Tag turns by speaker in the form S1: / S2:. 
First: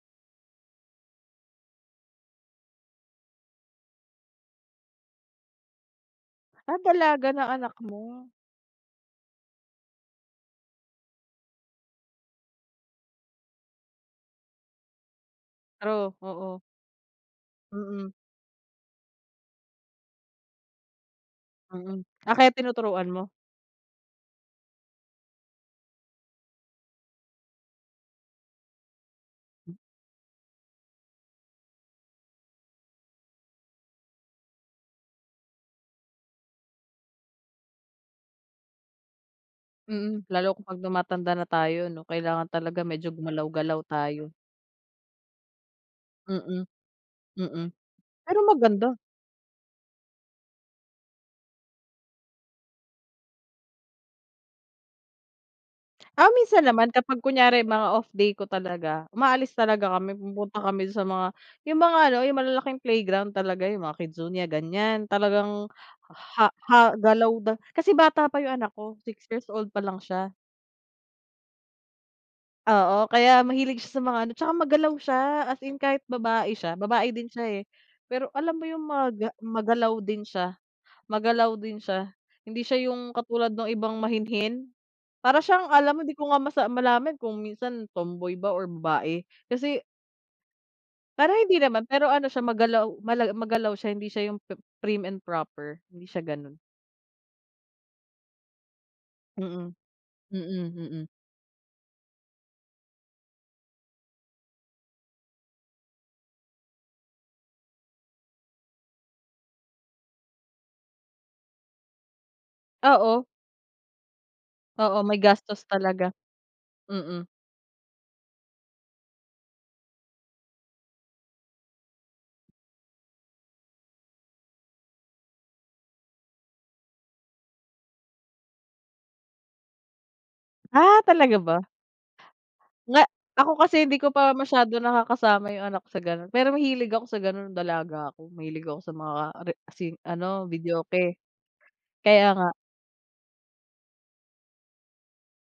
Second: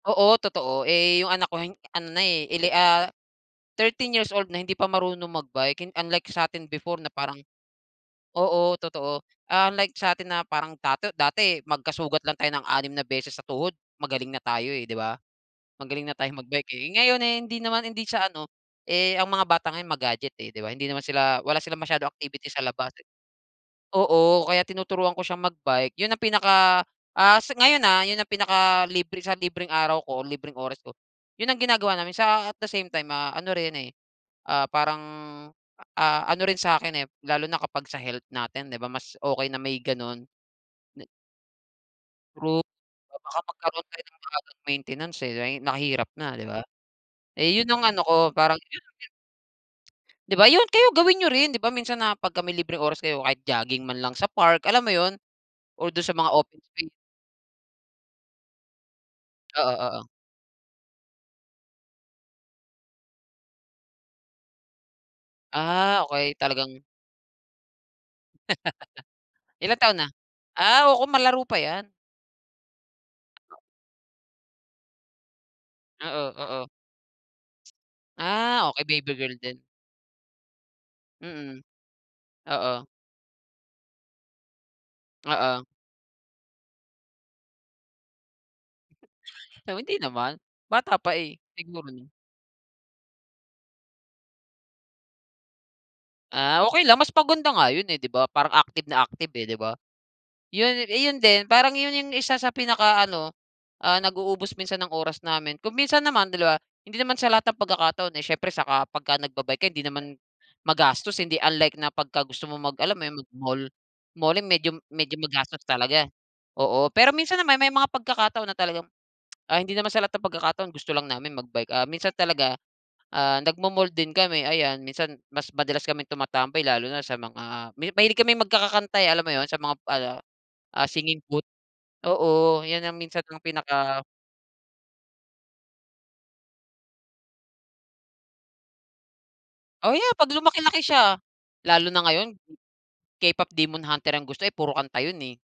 S1: Oo, totoo. Eh, yung anak ko hin ano na, eh, ele ah, 13 years old na hindi pa marunong mag-bike. Hin unlike sa'tin
S2: Ah,
S1: before na
S2: dalaga
S1: parang
S2: na anak mo.
S1: oo, totoo. Unlike sa'tin na parang dato dati magkasugat lang tayo ng 6 na beses sa tuhod magaling na tayo, eh, di ba? Magaling
S2: True,
S1: na tayong
S2: oo.
S1: mag-bike, eh. Ngayon, eh, hindi naman hindi
S2: Mm.
S1: siya ano, eh, ang mga bata ngayon ma-gadget, eh, di ba? Hindi naman sila wala silang
S2: Mm.
S1: masyadong
S2: Ah,
S1: activity
S2: kaya
S1: sa labas, eh.
S2: tinuturuan mo.
S1: Oo, kaya tinuturuan ko siyang mag-bike. Yun ang pinaka, ah, sa ngayon, ah, yun ang pinakalibre sa libreng araw ko, libreng oras ko, yun ang ginagawa namin sa at the same time, ah, ano rin, eh, ah, parang, ah, ano rin sa'kin, eh, lalo na kapag sa health natin, di ba? Mas okey na may
S2: Mm.
S1: gano'n
S2: Lalo kapag
S1: na
S2: tumatanda na tayo 'no kailangan
S1: Rout
S2: talaga medyo
S1: baka
S2: gumalaw-galaw
S1: magkaroon tayo ng
S2: tayo.
S1: maagang maintenance, eh, ay mahirap na, di ba?
S2: Mm.
S1: Eh ,yun
S2: Mm.
S1: ang ano ko,
S2: Pero
S1: parang yun ang
S2: maganda.
S1: gina Di ba, yun. Kayo gawin niyo rin. Di ba minsan na pagka may libreng oras kayo kahit jogging man lang sa park, alam mo yun, or dun sa
S2: Ah,
S1: mga
S2: minsan
S1: open space.
S2: naman kapag kunyari mga off day ko talaga umaalis
S1: Oo,
S2: talaga
S1: oo.
S2: kami, pumupunta kami dun sa mga yung mga ano, yung malalaking playground talaga, yung mga KidZania, ganyan. Talagang
S1: Ah, okey.
S2: ha ha
S1: Talagang
S2: galaw da kasi bata pa yung anak ko, 6 years old pa
S1: Ilang taon
S2: lang
S1: na?
S2: siya.
S1: Ah, oo, malaro pa 'yan.
S2: Oo. Kaya mahilig siya sa mga ano, tsaka magalaw siya. As in kahit
S1: Oo,
S2: babae
S1: oo.
S2: siya, babae din siya, eh. Pero alam mo
S1: Ah, okey.
S2: yung
S1: Baby
S2: maga
S1: girl din.
S2: magalaw din siya. Magalaw
S1: Mm.
S2: din siya. Hindi siya
S1: Oo.
S2: yung katulad nung ibang mahinhin. Para
S1: Oo.
S2: siyang alam mo hindi ko nga masa malaman kung minsan tomboy ba or babae
S1: Pero
S2: kasi
S1: hindi naman. Bata pa,
S2: Parang
S1: eh,
S2: hindi naman,
S1: siguro
S2: pero
S1: 'no.
S2: ano siya, magalaw mala magalaw siya, hindi siya yung pi prim and proper. Hindi siya ganun.
S1: Ah, okey lang. Mas maganda nga yun, eh, di ba parang active na active, eh, di
S2: Mm.
S1: ba? Yun,
S2: Mm,
S1: eh,
S2: mm.
S1: yun din, parang yun yung isa sa pinakaano, ah, nag-uubos minsan ng oras namin. Kung minsan naman 2 hindi naman sa lahat ng pagkakataon, eh, siyempre saka pagka nagba-bike ka hindi naman magastos, hindi unlike na pagka gusto mo mag alam yun,
S2: Oo.
S1: mag-mall. Mall, eh, medyo
S2: Oo,
S1: medyo magastos
S2: magastos
S1: talaga.
S2: talaga.
S1: Oo, pero
S2: Mm.
S1: minsan naman may mga pagkakataon na talagang, ah, hindi naman sa lahat ng pagkakataon gusto lang namin mag-bike. Ah, minsan talaga, ah, nagma-mall din kami, ayan. Minsan mas madalas kaming tumatambay lalo na sa mga mi mahilig kaming magkakakanta. eh. Alam mo yun sa mga ano, ah,
S2: Ah,
S1: singing
S2: talaga
S1: booth.
S2: ba?
S1: Oo, 'yan ang
S2: Nga
S1: minsan ang
S2: ako kasi hindi
S1: pinaka
S2: ko pa masyado nakakasama yung anak sa gano'n, pero mahilig ako sa ganun nung dalaga ako. Mahilig ako sa mga re sin
S1: Oh, 'yan 'pag
S2: ano,
S1: lumaki-laki
S2: videoke.
S1: siya. Lalo na
S2: Kaya
S1: ngayon
S2: nga.
S1: K-pop Demon Hunter ang gusto, eh, puro kanta yun, eh.